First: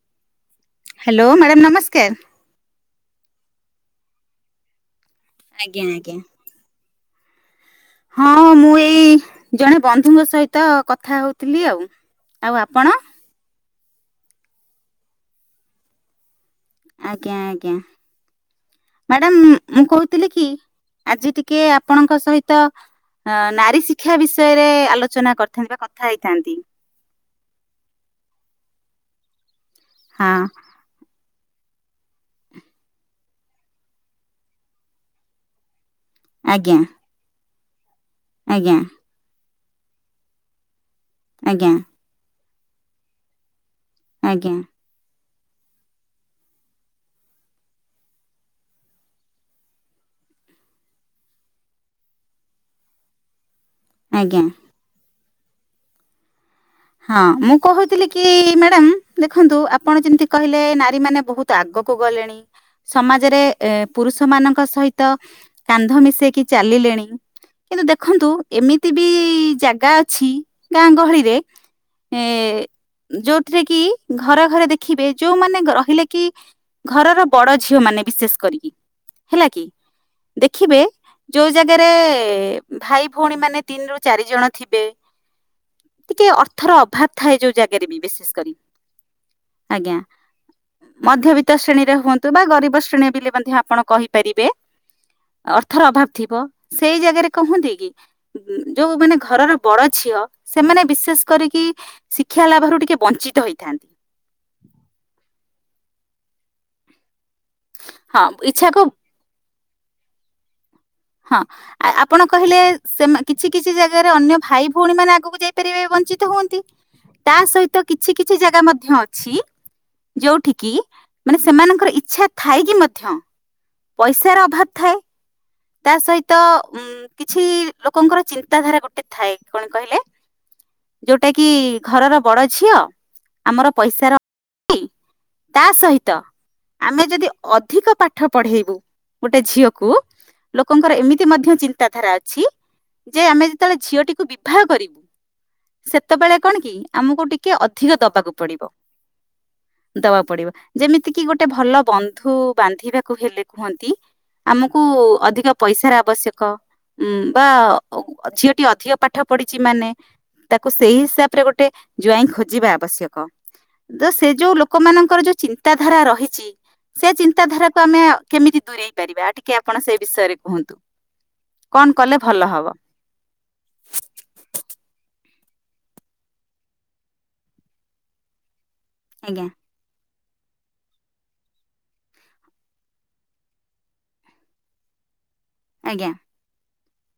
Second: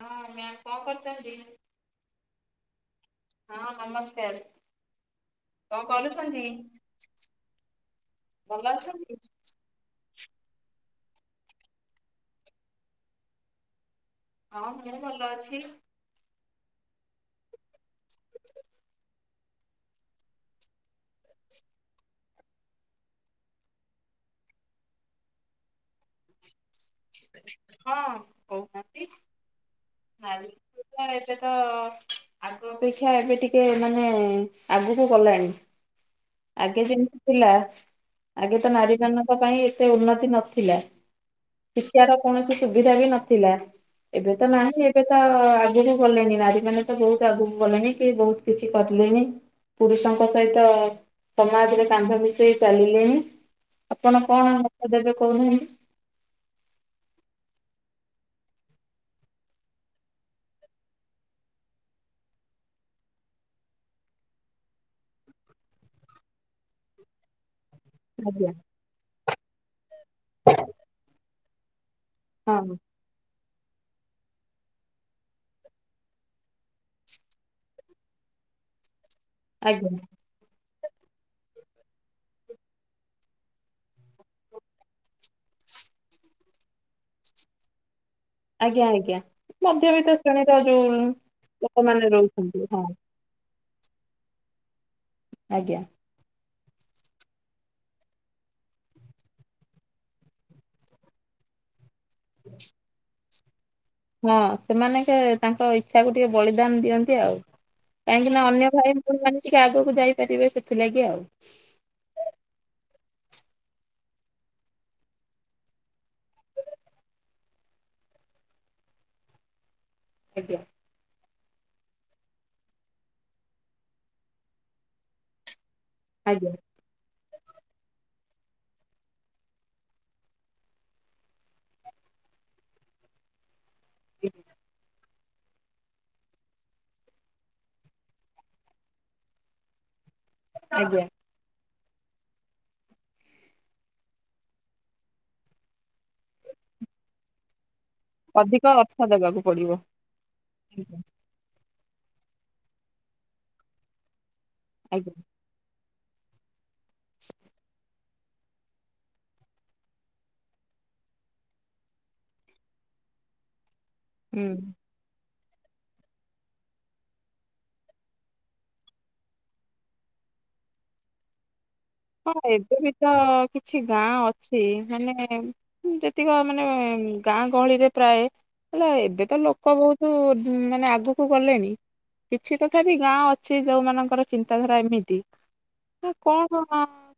ହଁ ମ୍ୟାମ୍ କଣ ହ୍ୟାଲୋ କରୁଛନ୍ତି? ମ୍ୟାଡ଼ାମ ନମସ୍କାର। ହଁ ନମସ୍କାର। ଆଜ୍ଞା କଣ ଆଜ୍ଞା। କରୁଛନ୍ତି? ହଁ ଭଲ ମୁଁ ଏଇ ଅଛନ୍ତି? ଜଣେ ବନ୍ଧୁ ଙ୍କ ସହିତ କଥା ହଉଥିଲି ଆଉ। ଆଉ ଆପଣ? ହଁ ମୁଁ ଭଲ ଅଛି। ଆଜ୍ଞା-ଆଜ୍ଞା। [inaudible] ମ୍ୟାଡ଼ମ୍ ମୁଁ କହୁଥିଲି କି ଆଜି ଟିକେ ଆପଣଙ୍କ ସହିତ ଅ ନାରୀ ଶିକ୍ଷା ବିଷୟରେ ଆଲୋଚନା କରିଥାନ୍ତି ବା କଥା ହେଇଥାନ୍ତି। ହଁ। ହଁ ନାରୀ [unintelligible] ଏବେ ତ ଆଗ ଅପେକ୍ଷା ଏବେ ଟିକେ ମାନେ ଆଗୁକୁ ଗଲାଣି। ଆଜ୍ଞା ଆଗେ ଯେମିତି ଥିଲା ଆଗେ ତ ଆଜ୍ଞା ନାରୀ ମାନଙ୍କ ପାଇଁ ଏତେ ଉନ୍ନତି ନଥିଲା। ଆଜ୍ଞା। [inaudible] କୌଣସି ସୁବିଧା ବି ନଥିଲା ଏବେ ତ ଆଜ୍ଞା ନାହିଁ ଏବେ ତ ଆଗକୁ ଗଲେଣି ନାରୀ ମାନେ ତ ବହୁତ୍ ଆଗକୁ ଗଲେଣି କି ବହୁତ କିଛି କରିଲେଣି। ପୁରୁଷ ଙ୍କ ସହିତ ସମାଜରେ କାନ୍ଧ ମିଶେଇ ଚାଲିଲେଣି ଆପଣ ଆଜ୍ଞା। କଣ ମତ ଦେବେ କହୁନାନ୍ତି? ହଁ ମୁଁ କହୁଥିଲି କି ମ୍ୟାଡ଼ମ୍ ଦେଖନ୍ତୁ ଆପଣ ଯେମିତି କହିଲେ ନାରୀ ମାନେ ବହୁ ତ ଆଗକୁ ଗଲେଣି ସମାଜରେ ଏ ପୁରୁଷ ମାନଙ୍କ ସହିତ କାନ୍ଧ ମିଶେଇକି ଚାଲିଲେଣି। କିନ୍ତୁ ଦେଖନ୍ତୁ ଆଜ୍ଞା। ଏମିତି ବି ଜାଗା ଅଛି ଗାଁ ଗହଳିରେ ଏ ହଁ ଯୋଉଥିରେ କି ଘରେ-ଘରେ ଦେଖିବେ ଯୋଉମାନେ ରହିଲେ କି ଘରର ବଡ ଝିଅ ମାନେ ବିଶେଷ କରିକି ହେଲା କି ଆଜ୍ଞା ଦେଖିବେ ଯୋଉ ଜାଗାରେ ଭାଇ ଭଉଣୀ ମାନେ ତିନି ରରୁ ଚାରି ଜଣ ଥିବେ ଟିକେ ଅର୍ଥର ଅଭାବ ଥାଏ ଯୋଉ ଜାଗାରେ ବି ବେଶି [unintelligible] ଆଜ୍ଞା ଆଜ୍ଞା ଆଜ୍ଞା ମଧ୍ୟବିତ୍ତ ଶ୍ରେଣୀର ଯୋଉ ମଧ୍ୟବିତ୍ତ ଶ୍ରେଣୀରେ ଲୋକମାନେ ହୁଅନ୍ତୁ ବା ରହୁଛନ୍ତି ହଁ ଗରିବ ଶ୍ରେଣୀ ବି ମଧ୍ୟ ଆପଣ କହିପାରିବେ ଆଜ୍ଞା। ଅର୍ଥର ଅଭାବ ଥିବ ସେଇ ଜାଗାରେ କହନ୍ତି କି? ଯୋଉ ମାନେ ଘରର ବଡ ଝିଅ ସେମାନେ ବିଶେଷ କରିକି ଶିକ୍ଷା ଲାଭରୁ ଟିକେ ବଞ୍ଚିତ ହେଇଥାନ୍ତି ହଁ ସେମାନେ କେ ତାଙ୍କ ଇଚ୍ଛା କ ଟିକେ ବଳିଦାନ ଦିଅନ୍ତି ଆଉ ହଁ କାହିଁକି ନା ଅନ୍ୟ ଇଚ୍ଛାକୁ ଭାଇ ଆପଣ ମାନେିକେ ଆଗକୁ ଯାଇପାରିବେ ସେ ଥିଲା କିି ଆଉ ହଁ ଆ ଆପଣ କହିଲେ ସେ କିଛି କିଛି ଜାଗାରେ ଅନ୍ୟ ଭାଇ ଭଉଣୀ ମାନେ ଆଗକୁ ଯାଇପାରିବେ ବଞ୍ଚିତ ହୁଅନ୍ତି ତା ସହିତ କିଛି କିଛି ଜାଗା ମଧ୍ୟ ଅଛି ଯୋଉଠ ଆଜ୍ଞା କି ମାନେ ସେମାନଙ୍କର ଇଚ୍ଛା ଥାଏ କି ମଧ୍ୟ ପଇସାର ଅଭାବ ଥାଏ ତା ସହିତ ଆଜ୍ଞା। ଉ କିଛି ଲୋକଙ୍କର ଚିନ୍ତା ଧାରା ଗୋଟେ ଥାଏ କଣ କହିଲେ ଯୋଉଟା କି ଘରର ବଡ ଝିଅ ଆମର ପଇସା ର ତା ସହିତ ଆମେ ଯଦି ଅଧିକ ପାଠ ପଢେଇବୁ ଗୋଟେ ଝିଅକୁ ଲୋକଙ୍କର ଆଜ୍ଞା ଏମିତି ମଧ୍ୟ ଚିନ୍ତାଧାରା ଅଛି ଯେ ଆମେ ଯେତେବେଳେ ଝିଅଟିକୁ ବିବାହ କରିବୁ ସେତେବେଳେ କଣ କି ଆମକୁୋଉଠିକ ଟେ ଅଧିକ ଦବାକୁ ଅଧିକ ପଡିବ ଅର୍ଥ ଦେବାକୁ ପଡିବ ଦବାକୁ ପଡିବ ଆଜ୍ଞା ଯେମିତି କିି ଗୋଟେ ଗୋଟେ ଭଲ ବନ୍ଧୁ ବାନ୍ଧିବାକୁ ହେଲେ କୁହନ୍ତି ଆମକୁ ଆଜ୍ଞା ଅିକ ପଇସାର ଆବଶ୍ୟକ ଉ ବା ଝିଅଟି ଅଧିକ ପାଠ ପଢିଚ ମାନେ ତାକୁ ସେଇ ହିସାବ ରେ ଗୋଟେ ଜ୍ଆଇଁ ଖୋଜିବା ଆବଶ୍ୟକ ତ ସେ ହୁଁ। ଯୋଉ ଲୋକମାନଙ୍କର ଯୋଉ ଚିତା ଚିନ୍ତାଧାରା ରହିଛି ସେ ଚିନ୍ତାଧାରାକୁ ଆମେ କେମିତି ଦୂରେଇ ପାରିବା ଟିକେ ଆପଣ ସେ ବିଷୟରେ କୁହନ୍ତୁ କଣ କଲେ ହଁ ଭଲ ହବ? ଏବେ ବି ତ କିଛି ଗାଁ ଅଛି ମାନେ ଯେତିକ ମାନେ ଗାଁ ଗହଳିରେ ପ୍ରାୟ ହେଲା ଏବେ ତ ଆଜ୍ଞା ଲୋକ ବହୁତ ତୁ ମାନେ ଆଗକୁ ଗଲେଣି କିଛି ତଥା ବିି ଗାଁ ଅଛି ଯୋଉମାନଙ୍କର ଚିନ୍ତାଧାରା ଏମିତି ଆଜ୍ଞା ନା କଣ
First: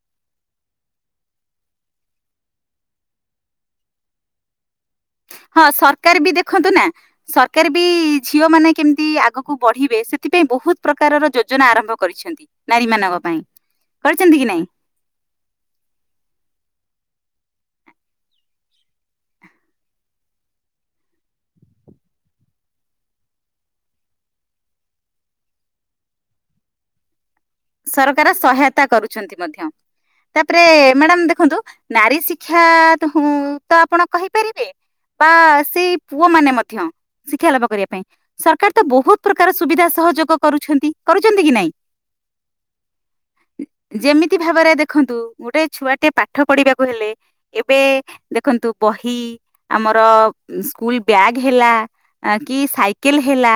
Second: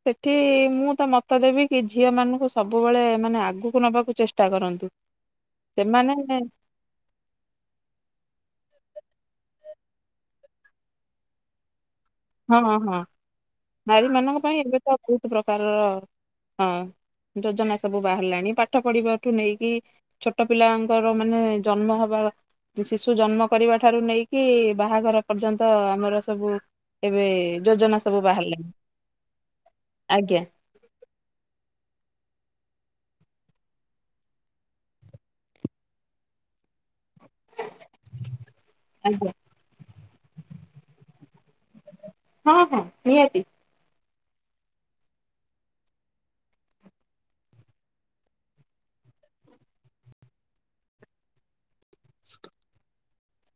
ସେଠି ମୁଁ ତ ମତ ଦେବି କି ଝିଅ ମାନଙ୍କୁ ସବୁବେଳେ ମାନେ ଆଗକୁ ନବାକୁ ଚେଷ୍ଟା କରନ୍ତୁ ହଁ ସେମାନେ ସରକାର ବି ଦେଖନ୍ତୁ ନା ସରକାର ବି ଝିଅ ମାନେ କେମିତି ଆଗକୁ ବଢିବେ ସେଥିପାଇଁ ବହୁତ ପ୍ରକାରର ଯୋଜନା ଆରମ୍ଭ କରିଛନ୍ତି ହଁ ନାରୀ ହଁ ମାନଙ୍କ ପାଇଁ ନାରୀ ମାନଙ୍କ କରିଛନ୍ତି କି ପାଇଁ ନାଇଁ ଏବେ ତ ବହୁତ ପ୍ରକାରର ହଁ ଯୋଜନା ସବୁ ବାହାରିଲାଣି ପାଠ ପଢିବା ଠୁ ନେଇକି ଛୋଟ ପିଲାଙ୍କର ମାନେ ଜନ୍ମ ହବା ଶିଶୁ ଜନ୍ମ କରିବା ଠାରୁ ନେଇକି ବାହାଘର ପର୍ଯ୍ୟନ୍ତ ଆମର ସବୁ ଏବେ ଯୋଜନା ସବୁ ସରକାର ବାହାରିଲାଣି ସହାୟତା କରୁଛନ୍ତି ମଧ୍ୟ ଆଜ୍ଞା ତାପରେ ମ୍ୟାଡାମ ଦେଖନ୍ତୁ ନାରୀ ଶିକ୍ଷା ତ ଆପଣ କହିପାରିବେ ବା ସେଇ ପୁଅ ମାନେ ମଧ୍ୟ ଶିକ୍ଷା ଲାଭ କରିବା ପାଇଁ ସରକାର ତ ବହୁତ ଆଜ୍ଞା ପ୍ରକାର ସୁବିଧା ସହଯୋଗ କରୁଛନ୍ତି କରୁଛନ୍ତି କି ନାଇଁ ହଁ ହଁ ନିଅତି ଯେମିତି ଭାବରେ ଦେଖନ୍ତୁ ଗୋଟେ ଛୁଆ ଟେ ପାଠ ପଢିବାକୁ ହେଲେ ଏବେ ଦେଖନ୍ତୁ ବହି ଆମର ସ୍କୁଲ ବ୍ୟାଗ ହେଲା ଅ କି ସାଇକେଲ ହେଲା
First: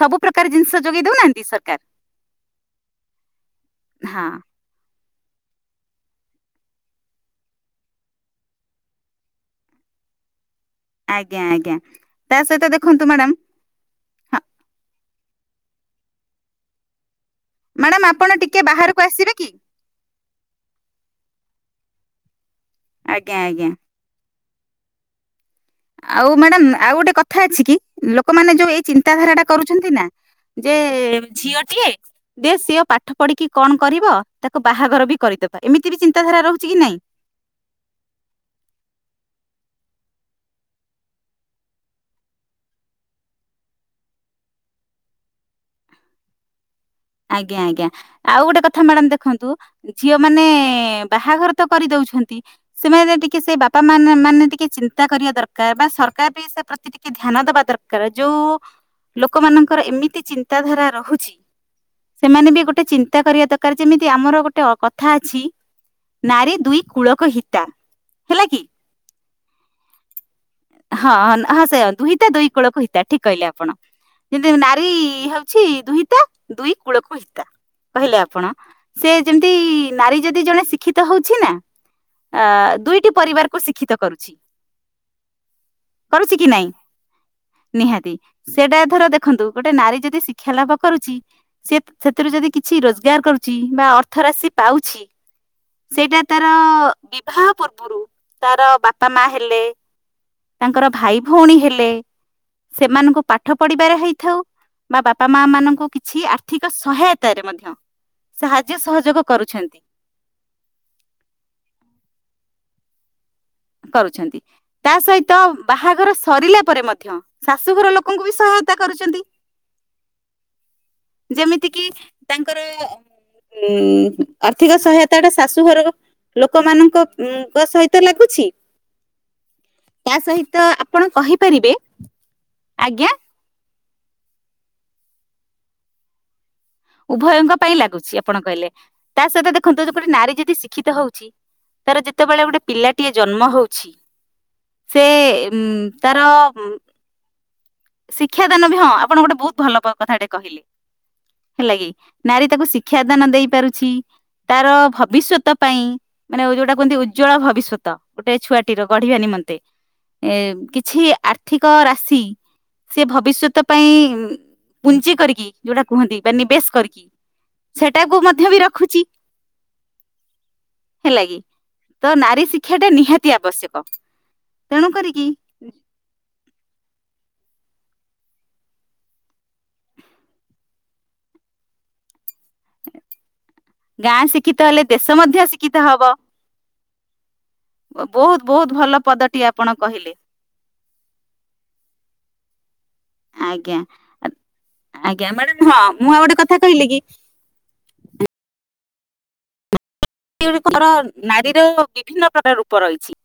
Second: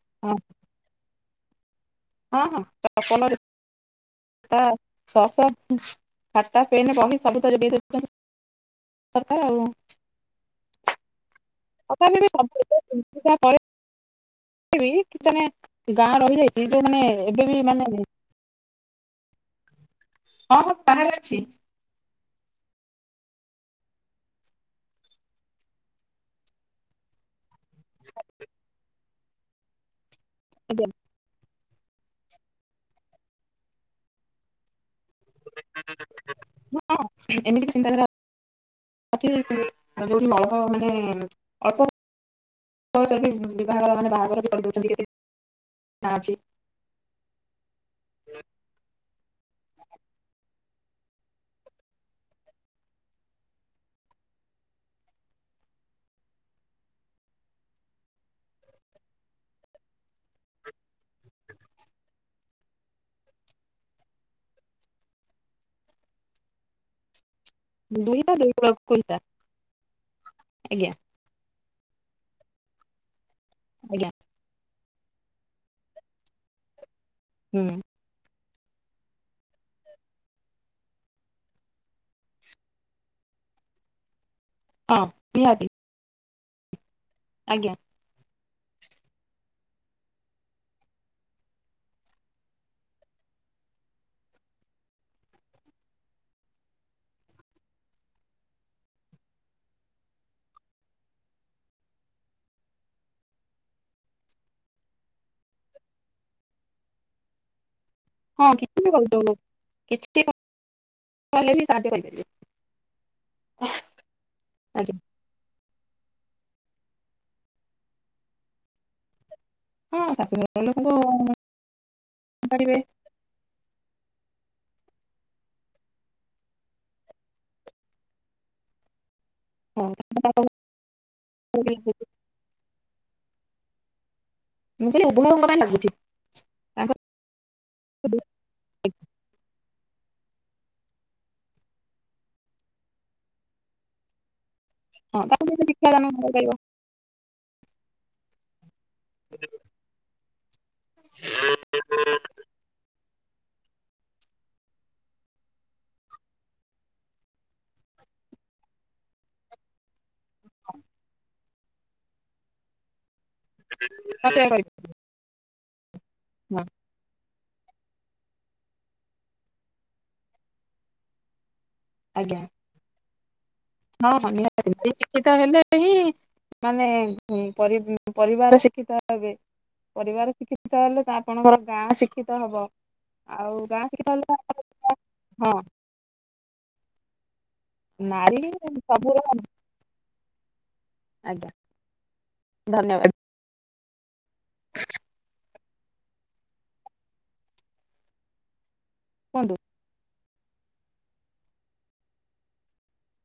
ସବୁ ହଁ ପ୍ରକାର ଜିନିଷ ଯୋଗେଇ ଦଉନାହାନ୍ତି ସବ ହଁ ହଁପଣ ହଁ, ଶହ ଖାତା ଫେନ ବହି ସବୁ ତ ସରକାର ଆଉ। ଆଜ୍ଞା। ଆଜ୍ଞା। ତା ସହିତ ଦେଖନ୍ତୁ ମ୍ୟାଡାମ [unintelligible] ଗାଁ ରହିଯାଇଛି ଯଉ ମାନେ ଏବେ ବି ମାନେ ମ୍ୟାଡ଼ାମ ଆପଣ ଟିକେ ବାହାରକୁ ଆସିବେ କି? ହଁ, ହଁ ବାହାରେ ଅଛି। ଆଜ୍ଞା। ଆଜ୍ଞା। ଆଉ ମ୍ୟାଡାମ ଆଉ ଗୋଟେ କଥା ଅଛି କି ଲୋକମାନେ ଯୋଉ ଏଇ ଚିନ୍ତାଧାରା ଟା କରୁଛନ୍ତି ନା ଯେ ଆଜ୍ଞା ଝିଅଟିଏ ସିଏ ପାଠ ପଢିକି କଣ କରିବ? ତାକୁ ବାହାଘର ବି କରିଦବା ଏମିତି ବି ଚିନ୍ତାଧାରା ରହୁଛି କି ନାଇଁ? ହଁ ଏମିତି ବି ଚିନ୍ତାଧାରା [unintelligible] ମାନେ ଅଳ୍ପ ବୟସରେ ବିି ବିଭାଘର ମାନେ ବାହାଘର କରିଦଉଛନ୍ତି କେତେ ଅଛି ଆଜ୍ଞା। ଆଜ୍ଞା। ଆଉ ଗୋଟେ କଥା ମ୍ୟାଡାମ ଦେଖନ୍ତୁ ଝିଅ ମାନେ ବାହାଘର ତ କରିଦେଉଛନ୍ତି ସେମାନେ ଟିକେ ସେ ବାପା ମାନେ ମାନେ ଟିକେ ଚିନ୍ତା କରିବା ଦରକାର ବା ସରକାର ବି ସେ ପ୍ରତି ଟିକେ ଧ୍ୟାନ ଦବା ଦରକାର ଯୋଉ ଲୋକମାନଙ୍କର ଏମିତି ଚିନ୍ତାଧାରା ରହୁଛି ସେମାନେ ବି ଗୋଟେ ଚିନ୍ତା କରିବା ଦରକାର ଯେମିତି ଆମର ଗୋଟେ କଥା ଅଛି ନାରି ଦୁଇ କୂଳକୁ ହି ଦୁହିତା ଦୁଇ କୁଳକୁ ହିତା। ଆଜ୍ଞା। ହଁ ହଁ ସେଇଆ ଦୁହିତା ଦୁଇ କୁଳକୁ ହିତା ଠିକ କହିଲେ ଆପଣ ଆଜ୍ଞା ଯେମିତି ହଉଛି ଦୁହିତା ଦୁଇ କୂଳକୁ ହିତା। ହୁଁ,। କହିଲେ ଆପଣ ସେ ଯେମିତି ନାରୀ ଯଦି ଜଣେ ଶିକ୍ଷିତ ହଉଛି ନା? ଅ ଦୁଇଟି ପରିବାରକୁ ଶିକ୍ଷିତ କରୁଛି। ହଁ, ନିହାତି। କରୁଛି କି ନାଇଁ? ଆଜ୍ଞା। ନିହାତି ସେଇଟା ଧର ଦେଖନ୍ତୁ ଗୋଟେ ନାରୀ ଯଦି ଶିକ୍ଷା ଲାଭ କରୁଛି ସେ ସେଥିରୁ ଯଦି କିଛି ରୋଜଗାର କରୁଛି ବା ଅର୍ଥ ରାଶି ପାଉଛି ସେଇଟା ତାର ବିବାହ ପୂର୍ବରୁ ତାର ବାପା ମା ହେଲେ ତାଙ୍କର ଭାଇ ଭଉଣୀ ହେଲେ ସେମାନଙ୍କୁ ପାଠ ପଢିବାରେ ହେଇଥାଉ ବା ବାପା ମା ମାନଙ୍କୁ କିଛି ଠିକ ସହାୟତାରେ ମଧ୍ୟ। ହଁ ସାହାଯ୍ୟ ସହଯୋଗ କରୁଛନ୍ତି [unintelligible] କରୁଛନ୍ତି ତା ଆଜ୍ଞା ସହିତ ତ ବାହାଘର ସରିଲା ପରେ ମଧ୍ୟ ଶାଶୁଘର ଲୋକଙ୍କୁ ବି ସହାୟତା କରୁଛନ୍ତି। ହଁ ଶାଶୁଘର ଲୋକଙ୍କୁ ଯେମିତି କିି ତାଙ୍କର ପାରିବେ ଉଁ ଆର୍ଥିକ ସହାୟତାଟା ଶାଶୁଘର ଲୋକମାନଙ୍କ ଙ୍କ ସହିତ ଲାଗୁଛି। ହଁ ତା ତାଙ୍କ ପାଖ ସହିତ ଆପଣ ମୁଁ କହିପାରିବେ, କହିଲି ଆଜ୍ଞା। [unintelligible] ତାଙ୍କ ଉଭୟଙ୍କ ପାଇଁ ଲାଗୁଛି ଆପଣ କହିଲେ ତା ସହିତ ଦେଖନ୍ତୁ ଯେପଟେ ନାରୀ ଯଦି ଶିକ୍ଷିତ ହଉଛି? ତାର ଯେତେବେଳେ ଗୋଟେ ପିଲାଟିଏ ଜନ୍ମ ହଉଛି ସେ ହଁ ତାକୁ ଯଦି ଉଁ ଶିକ୍ଷାଦାନ ତାର କରିପାରିବ ଉଁ ଶିକ୍ଷା ଦାନ ବି ହଁ ଆପଣ ଗୋଟେ ବହୁତ ଭଲ କଥାଟେ କହିଲେ, ହେଲା କି? ନାରୀ ତାକୁ ଶିକ୍ଷାଦାନ ଦେଇ ପାରୁଛି, ତାର ଭବିଷ୍ୟତ ପାଇଁ ମାନେ ଯୋଉଟା କୁହନ୍ତି ଉଜ୍ଜଳ ଭବିଷ୍ୟତ ଗୋଟେ ଛୁଆଟି ର ଗଢିବା ନିମନ୍ତେ। ଏ କିଛି ଆର୍ଥିକ ରାଶି। ସେ ଭବିଷ୍ୟତ ପାଇଁ ସଞ୍ଚୟ କରିବ ପୁଞ୍ଜି କରିକି ଯୋଉଟା କୁହନ୍ତି ବା ହଁ ନିବେଶ କରିକି। ସେଟାକୁ ମଧ୍ୟ ବି ରଖୁଛି ହେଲା କିି? ତ ଆଜ୍ଞା ନାରୀ ଶିକ୍ଷାଟା ନିହାତି ଆବଶ୍ୟକ। ହଁ ହଁ ନିହାତି ତେଣୁ ନାରୀ କରିକି ଶିକ୍ଷିତ ହେଲେ ହିଁ ମାନେ ପରି ପରିବାର ଶିକ୍ଷିତ ହେବେ। ପରିବାର ଶିକ୍ଷିତ ହେଲେ ତ ଆପଣଙ୍କର ଗାଁ ଶିକ୍ଷିତ ହବ ଆଉ ଗାଁ ଗାଁ ଶିକ୍ଷିତ ହେଲେ ଦେଶ ମଧ୍ୟ ହଁ ଶିକ୍ଷିତ ହବ। ବହୁତ ନାରୀ ବହୁତ ଭଲ ସବୁ ର ପଦଟି ଆପଣ କହିଲେ ଆଜ୍ଞା। ଧନ୍ୟବାଦ। ଆଜ୍ଞା ଆଜ୍ଞା ମ୍ୟାଡାମ ହଁ ମୁଁ ଆଉ ଗୋଟେ କଥା କହିଲି କି? କୁହନ୍ତୁ। [unintelligible] ନାରୀର ବିଭିନ୍ନ ପ୍ରକାର ରୂପ ରହିଛି।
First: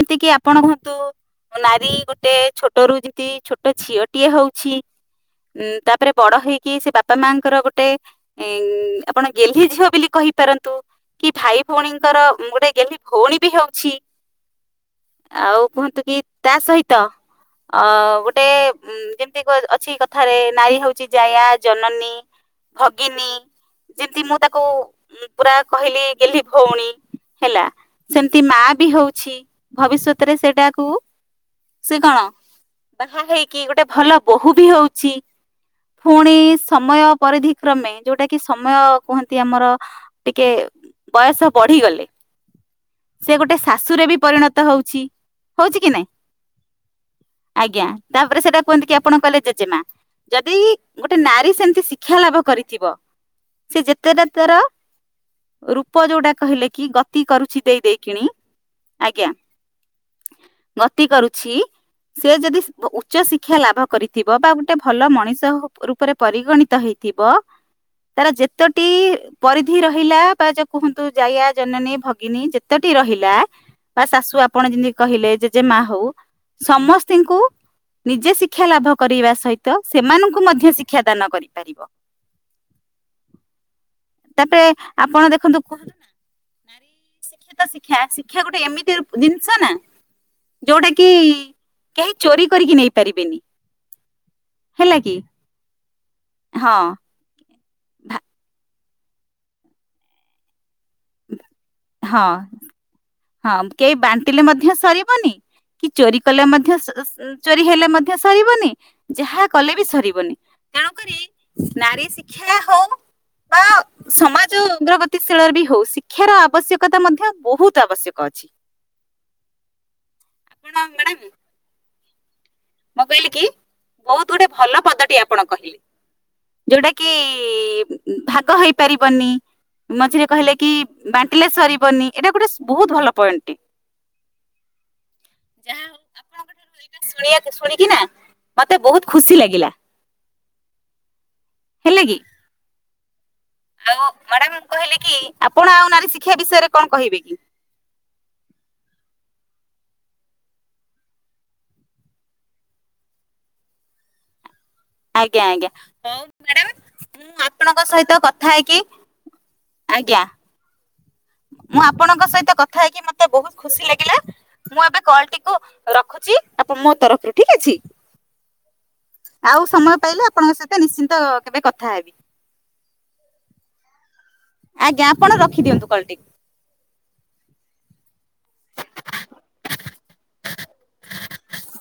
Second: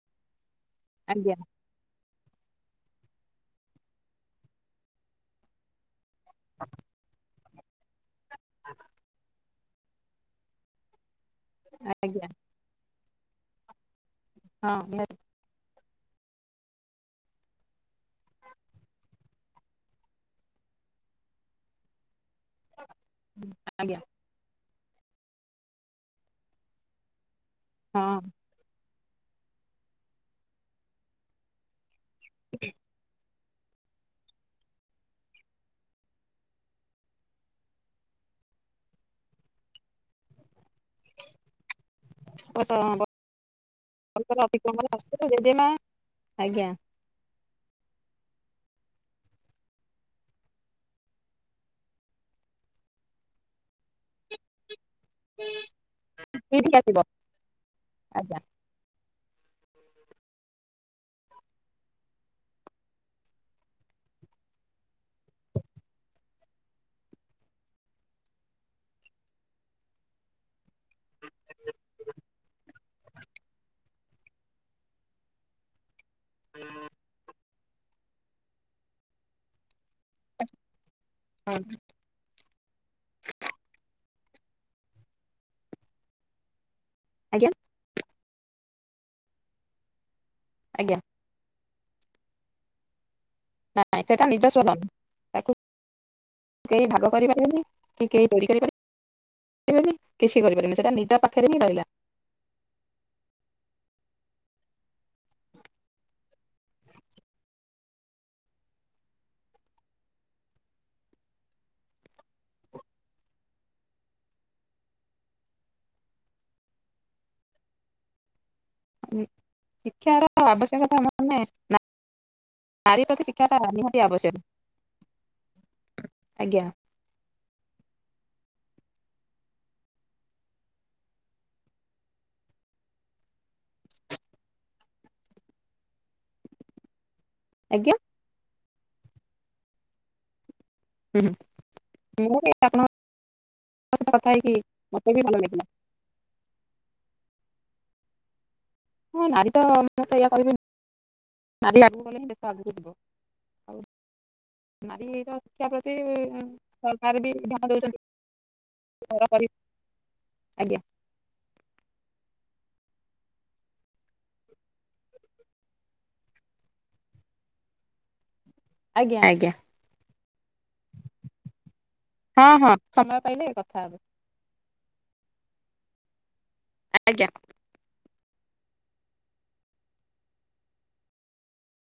ଯେତିକି ଆପଣ ହୁଅନ୍ତୁ। ଆଜ୍ଞା। ନାରୀ ଗୋଟେ ଛୋଟ ରୁ ଯେମତି ଛୋଟ ଝିଅଟିଏ ହଉଛି। ଉ ତାପରେ ବଡ ହେଇକି ସେ ବାପା ମାଙ୍କର ଗୋଟେ ଉ ଆପଣ ଗେହ୍ଲି ଝିଅ ବୋଲି କହିପାରନ୍ତୁ କି ଭାଇ ଭଉଣୀଙ୍କର ଆଜ୍ଞା ଗୋଟେ ଗେହ୍ଲି ଭଉଣୀ ବି ହଉଛି। ହଁ ନିହାତି। ଆଉ କୁହନ୍ତୁ କି ତା ସହିତ ଅ ଗୋଟେ ଯେମିତି ଅଛି କଥାରେ ନାରୀ ହଉଛି ଜାୟା ଜନନୀ ଭଗିନୀ ଆଜ୍ଞା ଜୀତି ମୁଁ ତାକୁ ପୁରା କହିଲି ଗଲି ଭଉଣୀ ହେଲା ହଁ ସେମିତି ମା ବି ହଉଛି ଭବିଷ୍ୟତରେ ସେଟାକୁ ସେ କଣ ବାହା ହେଇ କି ଗୋଟେ ଭଲ ବୋହୂ ବି ହଉଛି। ପୁଣି ସମୟ ପରିଧି କ୍ରମେ ଯୋଉଟା କି ସମୟ କୁହନ୍ତି ଆମର ଟିକେ ବୟସ ବଢିଗଲେ ସେ ଗୋଟେ ଶାଶୁରେ ବି ପରିଣତ ଅତିକ୍ରମରେ ହଉଛି ଅସୁର ଜେଜେମା ହଉଛି କି ନାଇଁ? ଆଜ୍ଞା ଆଜ୍ଞା ତାପରେ ସେଇଟା କୁହନ୍ତି କି ଆପଣ କହିଲେ ଜେଜେମା। ଯଦି ଗୋଟେ ନାରୀ ସେମିତି ଶିକ୍ଷା ଲାଭ କରିଥିବ। ସେ ଯେତେଟା ତାର ରୂପ ଯୋଉଟା କହିଲେ ପିନ୍ଧିକି କି ଆସିବ ଗତି କରୁଛି ଦେଇ ଦେଇକିଣି ଆଜ୍ଞା ଆଜ୍ଞା। ମତି କରୁଛି। ସେ ଯଦି ଉଚ୍ଚ ଶିକ୍ଷା ଲାଭ କରିଥିବ ବା ଗୋଟେ ଭଲ ମଣିଷ ହ ରୁ ପରେ ପରିଗଣିତ ହେଇଥିବ ତାର ଯେତୋଟି ପରିଧି ରହିଲା ବା ଜେଟ କୁହନ୍ତୁ ଜାୟା ଜନନୀ ଭଗିନୀ ଯେତେଟି ରହିଲା। ବା ଶାଶୁ ଆପଣ ଯେମିତି କହିଲେ ଯେଯେ ମା ହଉ ସମସ୍ତ ଙ୍କୁ ନିଜେ ଶିକ୍ଷା ଲାଭ କରିବା ସହିତ ସେମାନଙ୍କୁ ମଧ୍ୟ ଶିକ୍ଷା ଦାନ ହଁ କରିପାରିବ। ତାପରେ ଆପଣ ଦେଖନ୍ତୁ [unintelligible] ନା ନାରୀ ଆଜ୍ଞା ଶିକ୍ଷ ଶିକ୍ଷା ଶିକ୍ଷା ଗୋଟେ ଏମିତି ଜିନିଷ ନା ଯୋଉଟା ଆଜ୍ଞା କି କେହି ଚୋରି କରିକି ନେଇ ପାରିବେନି। ନାଇଁ ସେଟା ନିଜ [unintelligible] ହେଲା କି ତାକୁ ହଁ କେହି ଭାଗ କରିପାରିବେନି। କି କେହି ଚୋରି କରିପାରିବେ କିଛି କରିପାରିବନି ସେଟା ନିଜ ପାଖରେ ହିଁ ରହିଲା। ହଁ ହଁ କେହି ବାଣ୍ଟିଲ ମଧ୍ୟ ସରିବନି। କି ଚୋରି କଲେ ମଧ୍ୟ ସ ସ ଚୋରି ହେଲେ ମଧ୍ୟ ସରିବନି ଯାହା କଲେ ବି ସରିବନି। ତେଣୁ କରି ନାରୀ ଶିକ୍ଷା ହଉ। ବା ସମାଜ ଉଗ୍ରଗତିଶୀଳରେ ବି ହଉସି ଶିକ୍ଷାର ଆବଶ୍ୟକତା ମଧ୍ୟ ବହୁତ ଆବଶ୍ୟକ ଅଛି। ଆପଣ ମ୍ୟାଡାମ [inaudible] ମୁଁ ନାରୀ ପ୍ରତି କହିଲି କି ଶିକ୍ଷାଟା ନିହାତି ବହୁତ ଆବଶ୍ୟକ ଗୋଟେ ଭଲ ପଦଟି ଆପଣ ଆଜ୍ଞା କହିଲେ ଯୋଉଟା କେ ଭାଗ ହେଇପାରିବନି। ମଝିରେ କହିଲେ କି ବାଣ୍ଟିଲେ ସରିବନି ଏଇଟା ଗୋଟେ ବହୁତ ଭଲ ପଏଣ୍ଟଟି। ଯାହା ହଉ। ଆପଣଙ୍କ ଠାରୁ ଏଇଟା ଶୁଣିବାକୁ ଶୁଣିକି ଆଜ୍ଞା ନା ମତେ ବହୁତ ଖୁସି ଲାଗିଲା। ହୁଁ ହୁଁ। ହେଲା କି। [inaudible] ଆଉ ସହିତ କଥା ହେଇକି ମ୍ୟାଡ଼ାମ ମୁ କହିଲି ମତେ ବି କି ଭଲ ଲାଗିଲା। ଆପଣ ଆଉ ନାରୀ ଶିକ୍ଷା ବିଷୟରେ କଣ କହିବେ କି? ହଁ ନାରୀ ତ ମୁଁ ତ ଏଇଆ କହିବି ନାରୀ ଆଗକୁ ଗଲେ ହିଁ ଦେଶ ଆଗକୁ ଯିବ ଆଉ ନାରୀର ଆଜ୍ଞା ଶିକ୍ଷା ଆଜ୍ଞା, ପ୍ରତି ହଉ ମ୍ୟାଡ଼ାମ ସରକାର ବି ମୁଁ ଧ୍ୟାନ ଆପଣଙ୍କ ସହିତ କଥା ହେଇକି [inaudible] ଆଜ୍ଞା। ଆଜ୍ଞା। ମୁଁ ଆପଣଙ୍କ ସହିତ କଥା ହେଇକି ମତେ ବହୁତ ଖୁସି ଲାଗିଲା। ମୁଁ ଏବେ କଲ ଟିକୁ ରଖୁଛି ଆପ ମୋ ତରଫରୁ ଠିକ ଅଛି। ଆଜ୍ଞା ଆଜ୍ଞା ଆଉ ସମୟ ପାଇଲେ ଆପଣଙ୍କ ସହିତ ନିଶ୍ଚିନ୍ତ କେବେ କଥା ହେବି। ହଁ ହଁ ସମୟ ପାଇଲେ କଥା ହେବେ। ଆଜ୍ଞା ଆପଣ ରଖିଦିଅନ୍ତୁ କଲ୍ ଟି। ଆଜ୍ଞା।